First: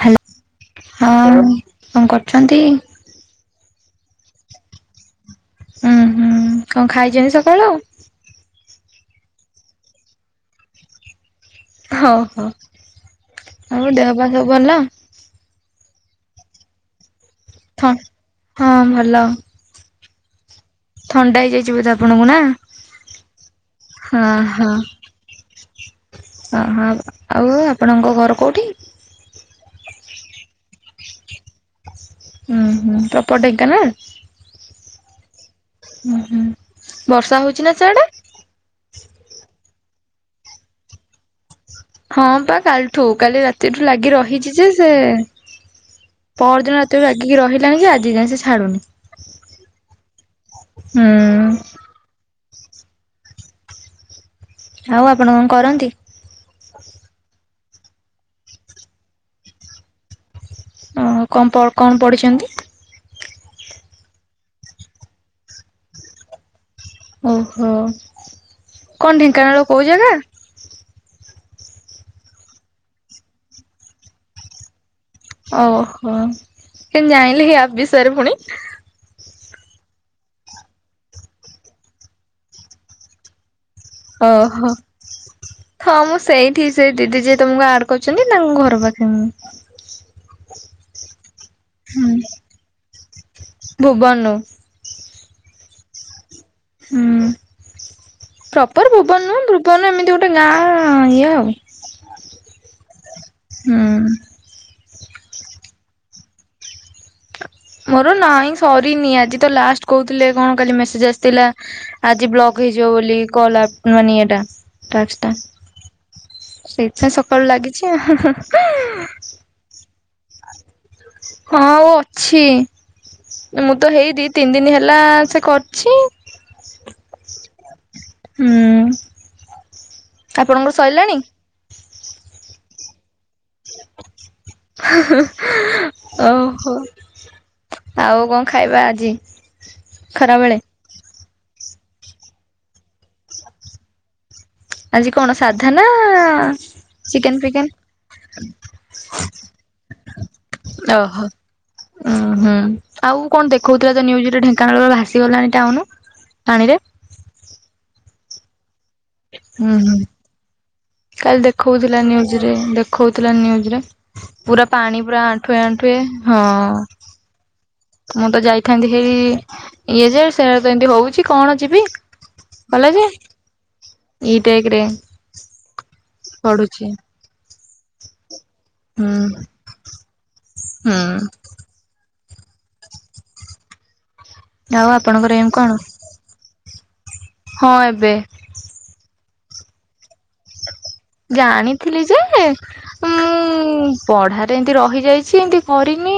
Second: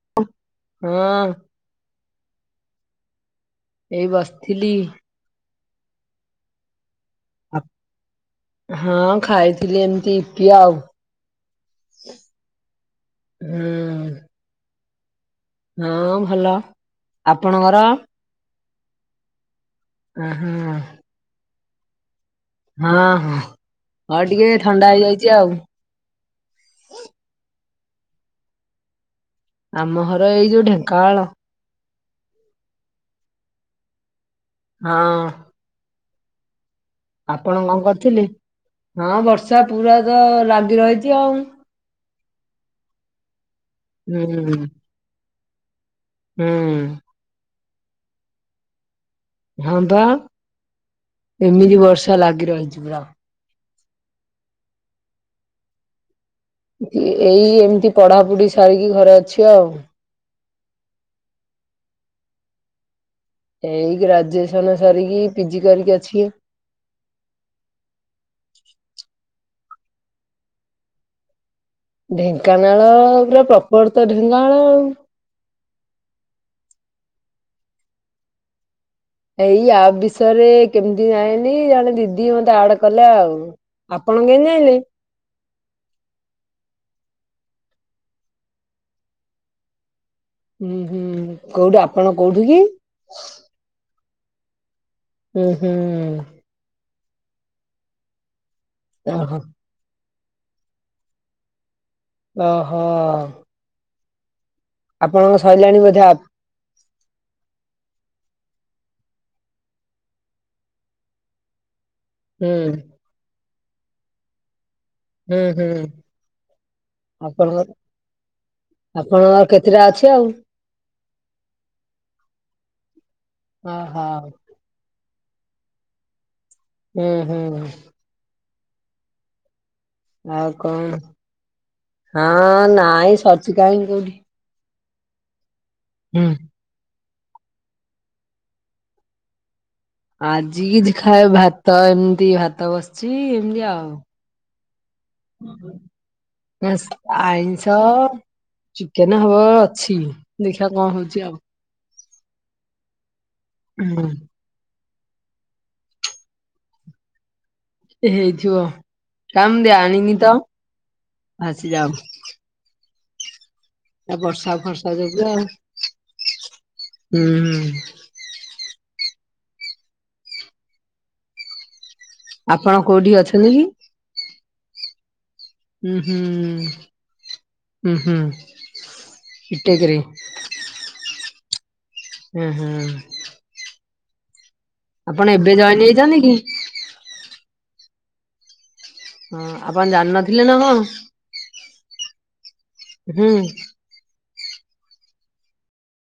Hello ହଁ। କଣ କରୁଛନ୍ତି? ଏଇ ବସିଥିଲି। ଉଁ ହୁଁ କଣ ଖାଇଚନ୍ତି ସକାଳୁ? ହଁ ଖାଇଥିଲି ଏମିତି ଇ ପି ଆଉ। ହଉ ହଉ ହୁଁ ଆଉ ଦେହ ପା ସବୁ ଭଲ? ହଁ ଭଲ ଥ ଆପଣଙ୍କର? ହଁ ଭଲ। ଉଁ ହୁଁ। ଥଣ୍ଡା ହେଇଯାଇଚି ବୋଧେ ଆପଣଙ୍କୁ ନା? ହଁ ହଁ ହ ହଁ ଟିକେ ଥଣ୍ଡା ହେଇଯାଇଛି ଆଉ। ହ ହଁ ଆଉ ଆପଣଙ୍କ ଘର କେଉଠି? ଆମ ଘର ଏଇ ଯୋଉ ଢ଼େଙ୍କାନାଳ। ହୁ ହୁଁ ପ୍ରପର ଢେଙ୍କାନାଳ? ହଁ। ହୁଁ ହୁଁ ବର୍ଷା ଆପଣ ହଉଚି ନା କଣ ସିଆଡେ? କରିଥିଲେ? ହଁ ବର୍ଷା ପୁରା ତ ଲାଗି ରହିଚି ଆଉ। ହଁ ପା କାଲିଠୁ କାଲି ରାତିଠୁ ଲାଗି ହୁଁ ରହିଛି ଯେ ସେ ହୁଁ ପଅରଦିନ ରାତି ଲାଗିକି ରହିଲାଣି ଯେ ଆଜି ଯାଏଁ ସିଏ ଛାଡୁନେହିଁ। ହଁ ପା ହୁଁ ଏମିତି ବର୍ଷା ଲାଗି ରହିଛି ପୁରା। ଆଉ ଆପଣ କଣ କରନ୍ତି? ଇ ଏଇ ଏମିତି ପଢାପୁଢି ସାରିକି ଘରେ ଅଛି ଆଉ। ଓହ କଣ କଣ ପଡ଼ିଛନ୍ତି? ଏଇ ଗ୍ରାଜୁଏସନ୍ ସରିକି ପି ଜି କରିକି ଅଛି। ଓହୋ କଣ ଢେଙ୍କାନାଳ କୋଉ ଜାଗା? ଢେଙ୍କାନାଳ ପୁରା ପ୍ରପର ତ ଢେଙ୍କାନାଳ ଆଉ। ଓହୋ କେମିତି ଜାଣିଲେ ଏ ଆପ୍ ବିଷୟ ରେ ପୁଣି? ଏଇ ଆପ୍ ବିଷୟରେ କେମିତି ଯାଣିଲି ଜଣେ ଦିଦି ମତେ ଆଡ୍ କଲା ଆଉ। ଆପଣ କେମିତି ଓହୋ। ଜାଣିଲେ? ଥ ମୁଁ ସେଇଠି ସେ ଦିଦି ଯିଏ ତମକୁ ଆଡ୍ କରଚନ୍ତି ତାଙ୍କ ଘର ପାଖେ ମୁଁ। ହୁଁ ହୁଁ କୋଉଠି ଆପଣ କୋଉଠି କି? ଭୁବନୁ। ଉଁ ହୁଁ। ହୁଁ ପ୍ରପର ଭୁବନ ଓହୋ ନୁହଁ ଭୁବନ ଏମିତି ଗୋଟେ ଗାଁ ଇଏ ଆଉ। ଓହୋ। ହୁଁ। ଆପଣଙ୍କ ସରିଲାଣି ବୋଧେ ଆପ ମୋର ନାଇଁ ସରିନି ଆଜି ତ ଲାଷ୍ଟ କହୁଥିଲେ କଣ କାଲି ମେସେଜ ଆସିଥିଲା? ଆଜି ହୁଁ ବ୍ଲକ ହେଇଯିବ ବୋଲି କଲ ଆପ ମାନେ ଏଇଟା। ଟାସ୍କ ଟା ହୁଁ ହୁଁ ସେଇଥିପାଇଁ ସକାଳୁ ଆପଣଙ୍କ ଲାଗିଛି ଆ ଆପଣଙ୍କର କେତେଟା ଅଛି ଆଉ? ହଁ ଆଉ ଅଛି ମୁଁ ତ ଓହୋ ହେଇଦି ତିନି ଦିନ ହେଲା ସେ କ ଛି ହୁଁ ହୁଁ। ହୁଁ। ଆଉ ଆପଣଙ୍କର କଣ ସରିଲାଣି ହଁ ନାଇଁ ସ ହୁଁ। ଓହୋ। ଆଉ କଣ ଖାଇବା ଆଜି? ଖରାବେଳେ ଆଜି କିଛି ଖାଏ ଭାତ ଏମିତି ଭାତ ବସିଛି ଏମତି ଆଉ। ଆଜି କଣ ସାଧା ନା ଚିକେନ ଫିକେନ ଆଇଁଷ ଚିକେନା ହବ ଅଛି ଦେଖିବା କଣ ହଉଛି ଆଉ? ଓ ହୁଁ ଆଉ କଣ ଦେଖଉଥିଲା ତ ହୁଁ ନ୍ୟୁଜରେ ଢେଙ୍କାନାଳର ଭାଷ ସି ଗଲାଣି ଟାଉନ ପାଣି ରେ। ହେଇଥିବ କାଇଁ ମୁଁ ହୁଁ ହୁଁ ଜାଣିନି ତ? କାଲି ଭାସିଯାଉ ଦେଖଉଥିଲା ନିୟୁଜ ରେ ଦେଖଉଥିଲା ନିୟୁଜ ରେ। ଆଉ ବର୍ଷା ପୁରା ଫର୍ଷା ପାଣି ଯୋଗୁ ପୁରା ଆଉ ଆଣ୍ଠୁଏ ଆଣ୍ଠୁଏ ହଁ। ହୁଁ ହୁଁ। ମୁଁ ତ ଯାଇଥାନ୍ତି ହେଇ ଇଏ ଯେଏ ସେ ତ ଏମିତି ହଉଛି କଣ ଯିବି? ଆପଣ କଲେଜ କୋଉଠି ଅଛନ୍ତି କି? ଇ ଟେକ ରେ। ହୁଁ ପଢୁଛି ହୁଁ ହୁଁ ଇ ଟେକରେ। ହଁ। ହୁଁ ହୁଁ। ଆଉ ଆପଣଙ୍କର ଆପଣ ଏମ୍ ଏବେ କଣ? ଜଏନ ହେଇଛନ୍ତି କି? ହଁ ଏବେ। ହଁ ଆପଣ ଜାଣିନଥିଲେ ନା କଣ? ଜାଣିଥିଲି ଯେ ହୁଁ। ମୁଁ ପଢାରେ ଏମତି ରହିଯାଇଛି ଏମତି କରିନି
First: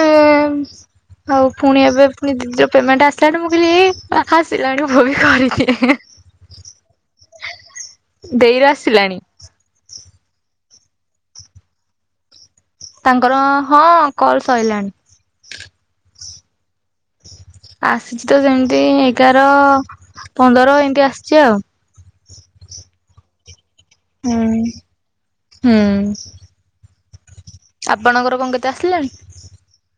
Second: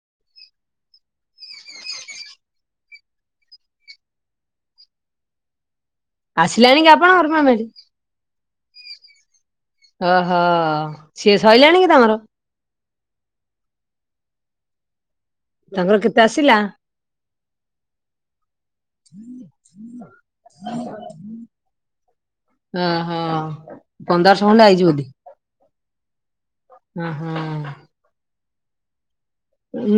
ଉଁ ଆଉ ପୁଣି ଏବେ ପୁଣି ଦିଦିର ପେମେଣ୍ଟ ଆସିଲାଣି ମୁଁ କହିଲି ଏଇ ପାଖା ଆସିଲାଣି ମୁଁ ବି କରିିଦିଏ। ଆସିଲାଣି କି ଆପଣଙ୍କର ପେମେଣ୍ଟ? ଦେଇ ର ଆସିଲାଣି। ଓହୋ ସିଏ ସରିଲାଣି କି ତମର? ତାଙ୍କର ହଁ କଲ ସରିଲାଣି। ତାଙ୍କର କେତେ ଆସିଲା? ଆସିଛି ତ ସେମିତି ଏଗାର ପନ୍ଦର ଏମିତି ଆସିଛି ଆଉ। ଓ ହଁ ପନ୍ଦରଶହ ହୁଁ। ଖଣ୍ଡେ ଆଇଚି ବୋଧେ? ହୁଁ ହୁଁ ହୁଁ। ଆପଣଙ୍କର କଣ କେତେ ଆସିଲାଣି?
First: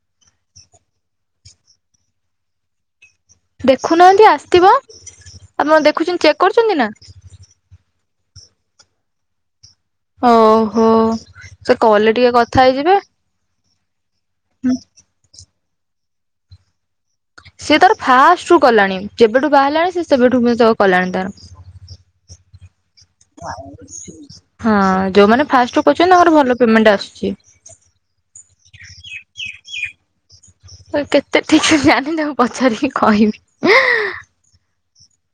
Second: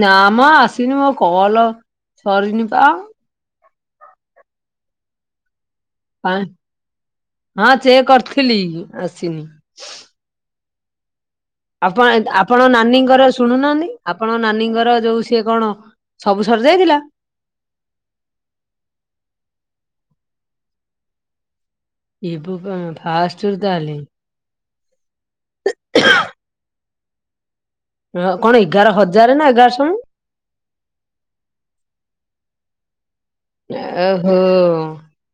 ନାମ ଆସିନି ମୋ କଲ ସରିନି ପା ଆ। ଦେଖୁନାହାନ୍ତି ଆସିଥିବ, ଆପଣ ଦେଖୁଛନ୍ତି ଚେକ୍ କରୁଛନ୍ତି ନା। ହଁ ଚେକ କରିଥିଲି ଆସିନି। ଓହୋ। ସେ ଆପଣ କଲେ ଏ ଟିକେ କଥା ଆପଣ ହେଇଯିବେ। ନାନୀଙ୍କର ଶୁଣୁନାହାନ୍ତି ଆପଣ ନାନୀଙ୍କର ଯୋଉ ସିଏ କଣ ସବୁ ସରିଯାଇଥିଲା? ସିଏ ତାର ଫାଷ୍ଟ ରୁ କଲାଣି ଯେବେଠୁ ବାହାରିଲାଣି ସେ ସେବେଠୁ ବି ତ କଲାଣି ତାର। ଏ ଭଗବା ଫାଷ୍ଟରୁ ତାହେଲେ? ହଁ ଯୋଉମାନେ ଫାଷ୍ଟରୁ କରୁଚନ୍ତି ତାଙ୍କର ଭଲ ପେମେଣ୍ଟ ଆସୁଛି। ହ କଣ ଏଗାର ହଜାର ନା ଏଗାରଶହ ମ୍? ଆଉ କେତେ ଠିକ୍ସେ ଜାଣିନି ତାଙ୍କୁ ପଚାରିକି କହିବି। ଓହୋ,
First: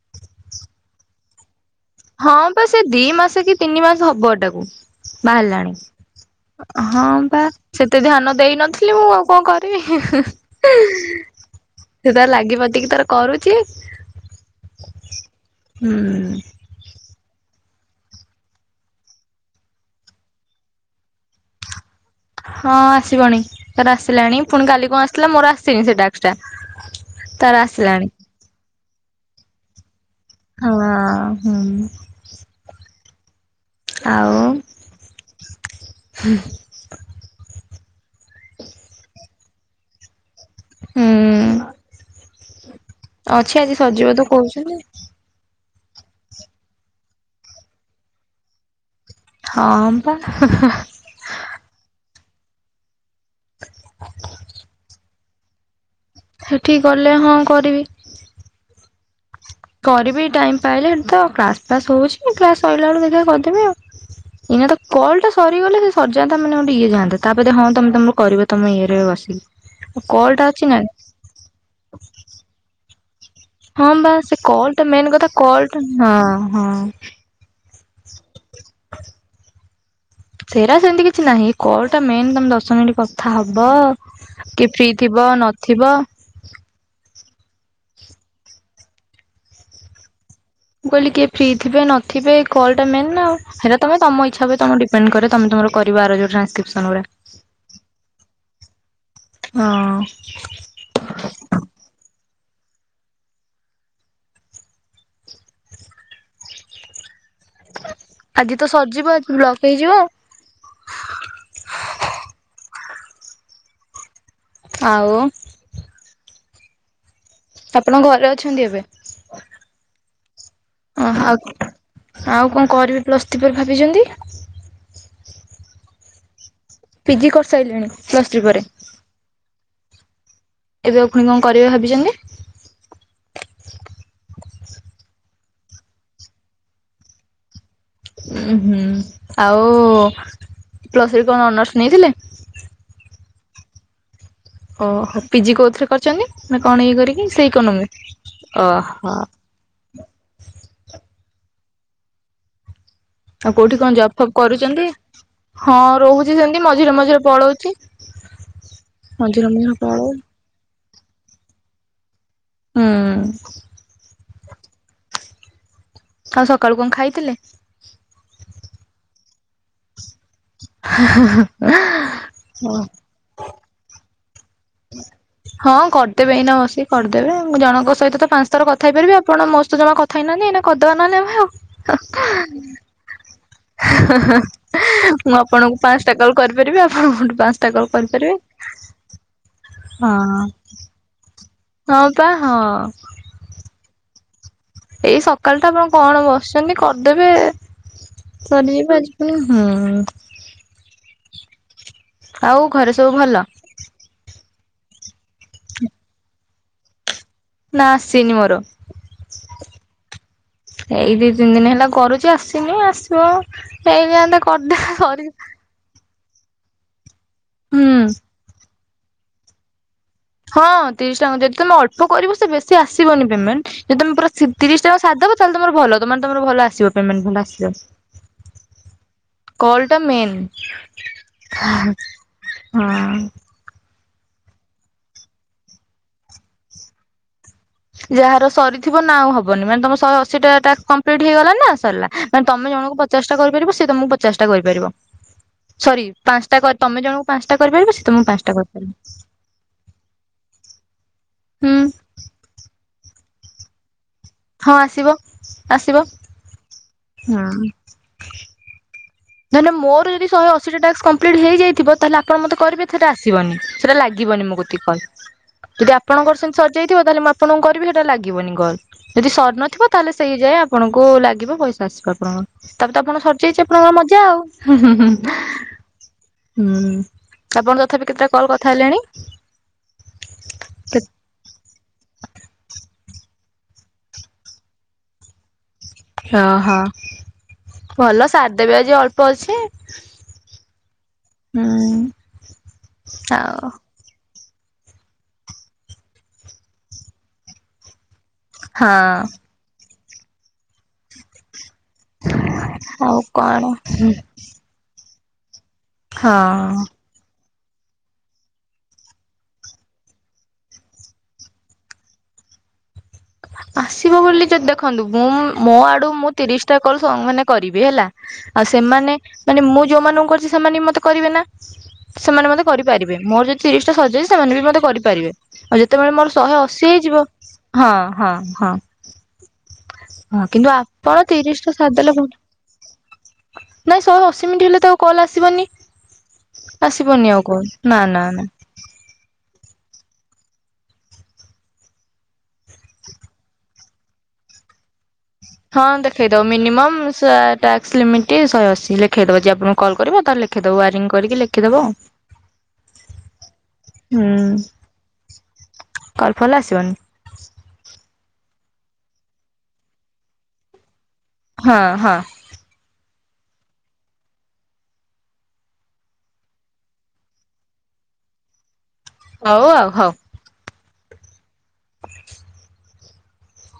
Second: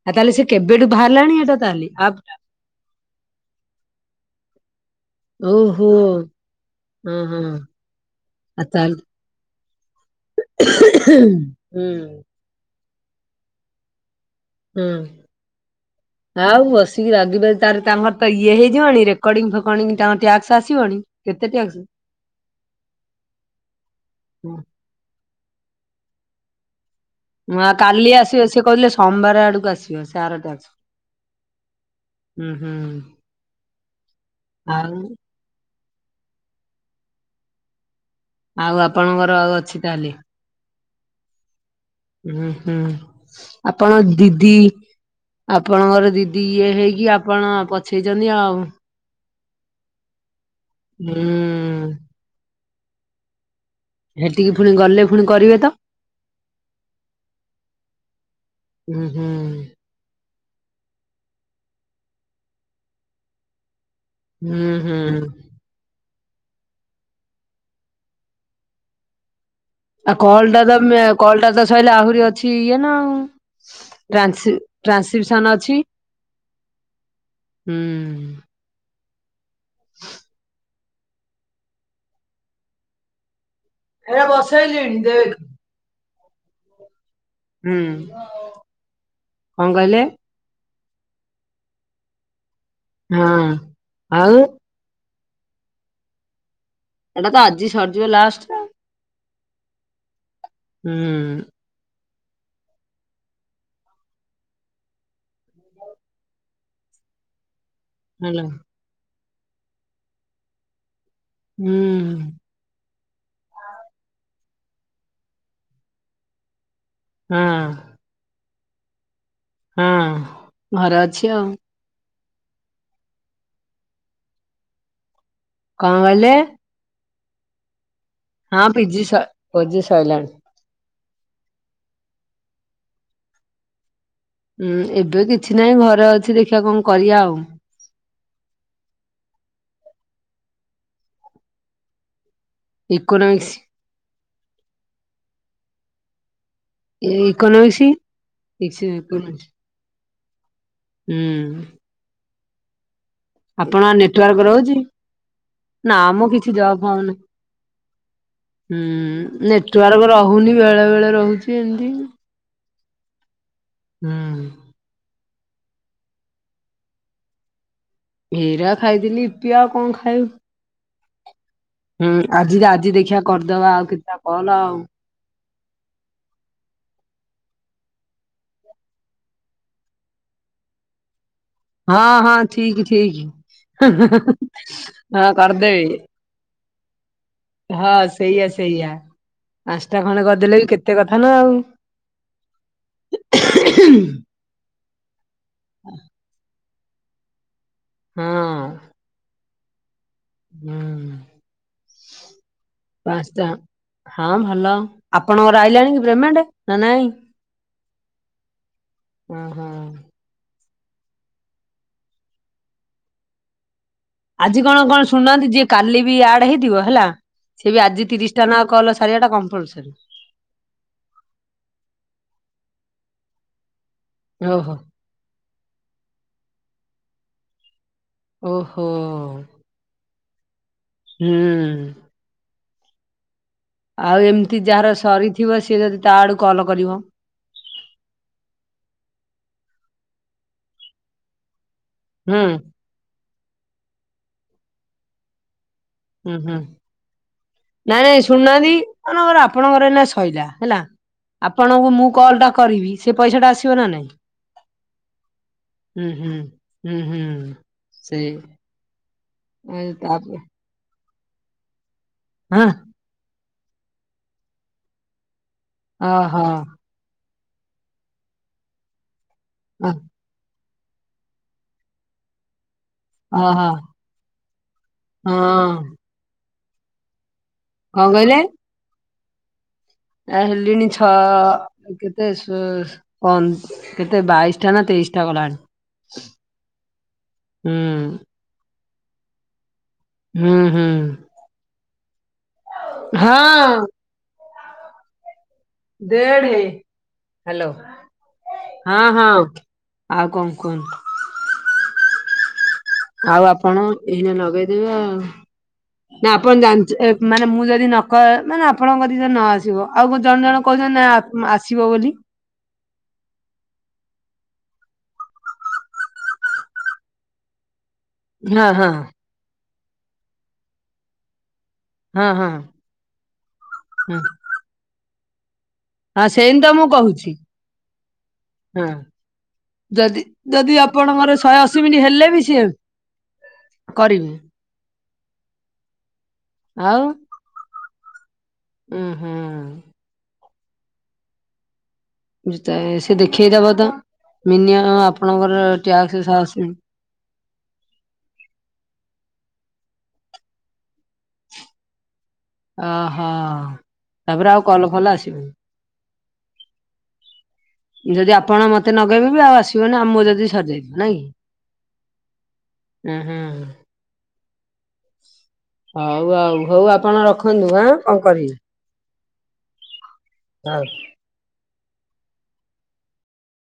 ଆଉ ତାହେଲେ ସେ କେବେଠୁ ବାହାରିଲାଣି ଏଟା ତାଲି ଆପ୍ ହଁ ଟା ପା ସେ ଦି ମାସେ କି ତିନି ମାସେ ହବ ଏଟାକୁ। ବାହାରିଲାଣି। ଓହୋ। ହଁ ପାଁ ସେତେ ଧ୍ୟାନ ଦେଇ ଆ ନଥିଲି ତାହେଲେ ମୁଁ ଆଉ କଣ କରିବି, ହି-ହି-ଇନ୍। ହୁଁ ସେ ତାର ଲାଗି ପାତିକି ତାର କରୁଚି। ହୁଁ ଆଉ ବସିକି [unintelligible] ମୁଁ କହିଲି ତାଙ୍କର ତ ଇଏ ହେଇଯିବଣି ରେକର୍ଡିଙ୍ଗ ଫେକର୍ଡିଙ୍ଗ ତାଙ୍କର ଟ୍ୟାକ୍ସ ଆସିବଣି? କେତେ ଟ୍ୟାକ୍ସ? ହଁ ଆସିବଣି ତାର ଆସିଲାଣି ପୁଣି କାଲି କଣ ଆସିିଥିଲା, ମୋର ଆସିନି ସେ ଟ୍ୟାକ୍ସଟା। ଆ କାଲି ଆସିବ ସେ କହିଲେ ସୋମବାର ଆଡକୁ ଆସିବ ସେ ଆରଟ୍ୟାକ୍ସ। ହଁ ହୁଁ। ହୁଁ, ହୁଁ। ଆଉ ଆଉ ଆଉ ଆପଣଙ୍କର ଆଉ ଅଛି ତାହେଲେ? ହୁଁ। ଓଁ ହୁଁ ଅଛି ଆଜି ସଜିବ ଆପଣଙ୍କ ତ ଦିଦି କହୁଛନ୍ତି ଆପଣଙ୍କର ଦିଦି ଇଏ ହେଇକି ଆପଣ ପଛେଇଛନ୍ତି ଆଉ। ହଁ ପା ହେ-ହେ। ହୁଁ। ହେଠିକି ଫୁଣି ଗଲେ ଫୁଣି କରିବେ ତ? ହେଠିକି ଗଲେ ହଁ କରିବି। ହୁଁ, ହୁଁ। କରିବି ଟାଇମ୍ ପାଇଲେ ସେଠି ତ କ୍ଲାସ୍ ଫ୍ଲାସ୍ ହଉଛି କ୍ଲାସ୍ ସଇଲା ବେଳକୁ ଦେଖିଆ କରିଦେବି ଆଉ। ହୁଁ ଏଇନା ତ ହୁଁ। କଲ୍ ଟା ସ ସରି ଗଲେ ସେ ସରିଯାନ୍ତା ମାନେ ଗୋଟେ ଇଏ ଯାଆନ୍ତା, ତାପରେ ହଁ ତମେ ତମର କରିବ ତମ ଇଏରେ ବସିକି। ଆ କଲ କଲ୍ ଟା ଅଛି ତ ନା ମେ କଲ୍ ଟା ତ ସଇଲେ ଆହୁରି ଅଛି ଇଏ ନା ଆଉ। ହଁ ମ୍ବା ସେ ଟ୍ରାନ୍ସି କଲ୍ ଟା ମେନ୍ କଥା ଟ୍ରାନ୍ସକ୍ରିପସନ କଲ ଅଛି ଟା ହଁ-ହଁ। ହୁଁ। [inaudible] [inaudible] ସେରା ସେମିତି କିଛି ନାହିଁ, କଲ୍ ଟା ମେନ୍ ତମେ ଦଶ ମିନଟ୍ କଥା ହବ। ଏରା କି ଫ୍ରି ବସେଇଲିଣି ଥିବ ଦେଖ୍ ନଥିବ। ହୁଁ କଣ କହିଲେ? ମୁଁ କହିଲି କିଏ ଫ୍ରି ଥିବେ ନଥିବେ କଲ୍ ଟା ମେନ୍ ନା ଆଉ, ହଁ। ହେଟା ତମେ ତମ ଆଉ ଇଚ୍ଛା ଉପରେ ଡି ପେଣ୍ଡ କରେ, ତମେ ତମର କରିବାର ଯୋଉ ଟାନ୍କ୍ରିପସନ୍ ଗୁରା। ଏଇଟା ତ ଆଜି ସରିଯିବ ଲାଷ୍ଟ ଆଉ ହଁ। ହୁଁ। ହେଲା ହୁଁ। ଆଜି ତ ସରିଯିବ ଆଜି ବ୍ଲକ ହେଇଯିବ ଆଉ। ହୁଁ। ଆଉ ହଁ। ଆପଣଙ୍କ ଘରେ ଅଛନ୍ତି ଏବେ? ହଁ। ଘରେ ଓ ଅଛି ଆଉ ଆଉ କଣ କରିବେ ପ୍ଲସଥ୍ରିପରେ ଭାବିଛନ୍ତି। କଣ କହିଲେ? ପିଜି କରିସାରିଲେଣି? ପ୍ଲସ୍ ଥ୍ରୀ ପରେ ହଁ ପିଜି ସ ପିଜି ସଇଲାଣି। ଏବେ ଫୁଣି କଣ କରିବେ ଭାବିଛନ୍ତି? ହୁଁ ଏବେ କିଛି ନାହିଁ ଘରେ ଅଛି ଦେଖିବା କଣ କରିବା ଆଉ। ଉ ହୁଁ ଆଉ ପ୍ଲସଥ୍ରିରେ କଣ ଅନର୍ସ ନେଇଥିଲେ? ଇକୋନମିକ୍ସ। ଓହୋ ପିଜି କୋଉଥିରେ କରିଛନ୍ତି ନା କଣ ଇଏ କରିକି ସେଇ ଇକୋନୋମିକ୍ସ ଇକୋନମିକ୍ସ ଓହୋ। ଇକୋନୋମିକ୍ସ। ହୁଁ। ଆଉ କୋଉଠି କଣ ଆପଣଙ୍କ ଜବ୍ ଫବ୍ ନେଟୱାର୍କ ରହୁଛି କରୁଛନ୍ତି? ହଁ ନା ଆମ ରହୁଛି କିଛି ସେମିତି ମଝିରେ ଜବାଉନି। ମଝିରେ ପଳଉଛି ହଁ ମଝିରେ ମଝିରେ ପଳଉ ନେଟୱାର୍କ ରହୁନି ବେଳେ ବେଳେ ରହୁଛି ଏମିତି। ହୁଁ। ହୁଁ। ଆଉ ସକାଳୁ କଣ ଖାଇଥିଲେ? ଇରା ଖାଇଥିଲି ଇପି ଆଉ କଣ ଖାଇଵ। ହୁଁ ଆଜି ତ ଆଜି ଦେଖିବା କରିଦବା ଆଉ କେତେଟା କଲ ଆଉ। [inaudible] ହଁ କରିଦେବେ ଏଇନା ବସିକି କରିଦେବେ ମୁଁ ଜଣଙ୍କ ସହିତ ତ ପାଞ୍ଚ ଥର କଥାହେଇ ପାରିବେ ଆପଣ ମୋସ୍ତ ଜମା କ ଥାଇନାହାନ୍ତି ଏଇନା କରିଦବା ନହଲେ ଆଉ। ହଁ ହଁ ଠିକ ଠିକ୍। ହଁ ହଁ ମୁଁ ଆପଣଙ୍କୁ ପାଞ୍ଚଟା କଲ୍ କରିପାରିବି ଆପଣଙ୍କଠୁ ପାଞ୍ଚ ହଁ ସେଇଆ ସେଇଆ ପାଞ୍ଚଟା ଖଣ୍ଡେ ହଁ। କରିଦେଲେ ବି କେତେ କଥା ନା ଆଉ। ହଁ ପା ହଁ। [inaudible] ଏଇ ସକାଳ ଟା ଆପଣ କଣ ବସିଛନ୍ତି କରିଦେବେ ହଁ ସରିଯିବ ଆଜି ହଁ। ହୁଁ ଆଉ ଘରେ ସବୁ ଭଲ ପାଞ୍ଚଟା। ହଁ ଭଲ ଆପଣଙ୍କର ଆଇଲାଣି କି ପ୍ରେମେଣ୍ଟ ନା ନାଇଁ? ନା ଆସିନି ମୋର। ହଁ ହଁ। ଏଇ ଦି ତିନି ଦିନ ହେଲା କରୁଛି ଆସିନି ଆସିବ ହେଇଯା ଆଜି କଣ କଣ ଶୁଣୁନାହାନ୍ତି ଯିଏ କାଲି ବି ଆଡ ହେଇଥିବ ହେଲା ସେ ବି ହୁଁ ଆଜି ତିରିଶ ଟା ନ କଲ ସାରିଆ ଟା କମ୍ପଲସରି। ହଁ ତିରିଶ ଟଙ୍କା ଯଦି ତମେ ଅଳ୍ପ କରିବ ସେ ବେଶୀ ଆସିବନି ପେମେଣ୍ଟ ଯଦି ତମେ ପୁରା ଓହୋ ତିରିଶ ଟା। ସାରଦବ ତାହେଲେ ତମର ଭଲ ତମମାନେ ତମର ଭଲ ଆସିବ ପେମେଣ୍ଟ ଭଲ ଆସିବ। ଓହୋ। କଲ୍ ଟା ମେନ୍ ହୁଁ ହା ହଁ। ଆଉ ଏମତି ଯାହାର ସରିଥିବ ସିଏ ଯଦି ତା ଆଡ଼ୁ କଲ କରିବ ଯାହାର ସରିଥିବ ନା ଆଉ ହବନି ମାନେ ତମ ଶହେ ଅଶୀଟା ଟାସ୍କ କମ୍ପ୍ଲିଟ ହେଇଗଲା ନା ସରଲା। ହୁଁ ମାନେ ତମେ ଜଣଙ୍କୁ ପଚାଶ ଟା କରିପାରିବ ସେ ତମକୁ ପଚାଶ ଟା କରିପାରିବ ସରି। ହୁଁ ହୁଁ ପାଞ୍ଚଟା ତମେ ଜଣଙ୍କୁ ପାଞ୍ଚଟା କରିପାରିବ ସେ ନାଇଁ ତମକୁ ନାଇଁ ପାଞ୍ଚଟା ଶୁଣୁନାହାନ୍ତି କରିପାରିବ ମନେକର ଆପଣଙ୍କର ଏଇନା ଶଇଲା ହେଲା ହୁଁ ଆପଣଙ୍କୁ ମୁଁ କଲ୍ ଟା କରିବି ସେ ପଇସା ଟା ଆସିବ ନା ନାଇଁ? ହଁ ଆସିବ ଆସିବ ହୁଁ। ସେ ଧରିନିଅ ମୋର ଯଦି ଶହେ ଅଶୀ ଟା ଟାକ୍ସ କମ୍ପ୍ଲିଟ୍ ହେଇ ଯାଇଥିବ ତାହେଲେ ଆପଣ ମତେ ହଁ କରିବେ ସେଟା ଆସିବନି ସେଟା ଲାଗିବନି ମୋ କତିକ କଲ୍ ଯଦି ଆପଣଙ୍କର ଓହୋ ସେମତି ସର୍ ଯାଇଥିବ ତାହେଲେ ମୁଁ ଆପଣଙ୍କୁ ହେଟା ଲାଗିବନି କଲ୍ ଯଦି ସରନଥିବ ତାହେଲେ ସେଇ ଯାଏ ଆ ଆପଣଙ୍କୁ ଲାଗିବ ପଇସା ଆସିବ ଆପଣଙ୍କ ତାପରେ ତ ଆପଣ ଓହୋ ସରିଯାଇଚି ହଁ ଆପଣଙ୍କର ମଜ ଆଉ ହୁଁ ହୁଁ ହୁଁ କଣ ହୁଁ ଆପଣ ତଥାପି କେତେଟା କଲ୍ କରି ଥାଇଲେଣି? ଆ ହେଲିଣି ଛଅ ଅ କେତେ ଶ ପନ୍ କେତେ ବାଇଶ ଟା ନା ତେଇଶଟା ଗଲାଣି। ଓହୋ ହୁଁ ଭଲ ସାରଦେବେ ଆଜି ଅଳ୍ପ ଅଛି। ହୁଁ ହୁଁ। ହୁଁ। ଆଉ ହଁ ଦେଢ଼େ ହାଲୋ ହଁ ହଁ। ଆଉ କଣ କୁହନ୍ତୁ? ଆଉ ଆପଣ ଏଇନା ନଗେଇଦେବେ ଆଉ ନା ଆପଣ ହଁ। ଜାଣିଚ ଏ ମାନେ ମୁଁ ଯଦି ନକରେ ମାନେ ଆପଣଙ୍କ କତିକି ଯଦି ନ ଆସିବ ଆଉ କୁ ଜଣ ଜଣ କହୁଚନ୍ତି ନା ଆପ୍ ଆସିବ ବୋଲି। ଆସିବ ବୋଲି ଯଦି ଦେଖନ୍ତୁ ମୁଁ ମୋ ଆଡୁ ମୁଁ ତିରିଶ ଟା କଲ ସମ୍ ମାନେ କରିବି ହେଲା। ଆଉ ହଁ ହଁ ସେମାନେ ମାନେ ମୁଁ ଯୋଉମାନଙ୍କୁ କରୁଚି ସେମାନେ ବି ମତେ କରିବେ ନା। ହଁ ସେମାନେ ହଁ ମତେ କରିପାରିବେ ମୋର ଯଦି ତିରିଶ ଟା ହଁ ସରଯାଇଚି ସେମାନେ ବି ମତେ କରିପାରିବେ। ଆଉ ଯ ସେତେବେଳେ ହଁ ମୋର ଶହେ ସେମିତି ତ ଅଶୀ ମୁଁ ହେଇଯିବ କହୁଛି ହଁ ହଁ ହଁ। ଯଦି ହଁ କିନ୍ତୁ ଯଦି ଆପଣ ଆପଣଙ୍କର ଶହେ ତିରିଶ ଟା ଅଶୀ ମିନିଟ୍ ସାରଦେଲେ ହେଲେ ବି ସିଏ ବହୁତୁ ନାଇଁ ଶହେ କରିବେ ଅଶୀ ଇ ମିଣ୍ଟି ହେଲେ ତ ଆଉ କଲ ଆସିବନି ଆସିବନି ଆଉ କଲ ନା ନା ନା। ଉଁହୁଁ। ବୁଝିତ ଏ ସେ ଦେଖେଇ ଦବ ତ ମନିୟମ୍ ଆପ ହଁ ଦେଖେଇଦବ ମିନିମମ୍ ସାର୍ ଟାକ୍ସ ଲିମିଟ୍ ଶହେ ଅଶୀ ଲେଖେଇଦେବ ଯିଏ ଆପଣଙ୍କୁ କଲ୍ କରିବ ତାର ଲେଖେଇଦବ ୱାରିଙ୍ଗ କରିକି ଲେଖିଦବ ଆଉ। [unintelligible] ଓହୋ ତାପରେ ଆଉ କଲ୍ ଫଲ୍ ଆସିବନି। କଲ୍ ଫଲ୍ ଆସିବନି। ଯଦି ଆପଣ ମତେ ନଗେଇବେ ବି ଆଉ ଆସିବନି ଆଉ ମୋର ଯଦି ସରିଯାଇଥିବ ନାଇଁ କି? ହଁ ହଁ। ଉଁ ହୁଁ ହୁଁ। ହଉ ଆଉ ହଉ ଆପଣ ରଖନ୍ତୁ ଆଁ କଣ କରିବି? ହଉ ଆଉ ହଉ। ହଉ। [unintelligible]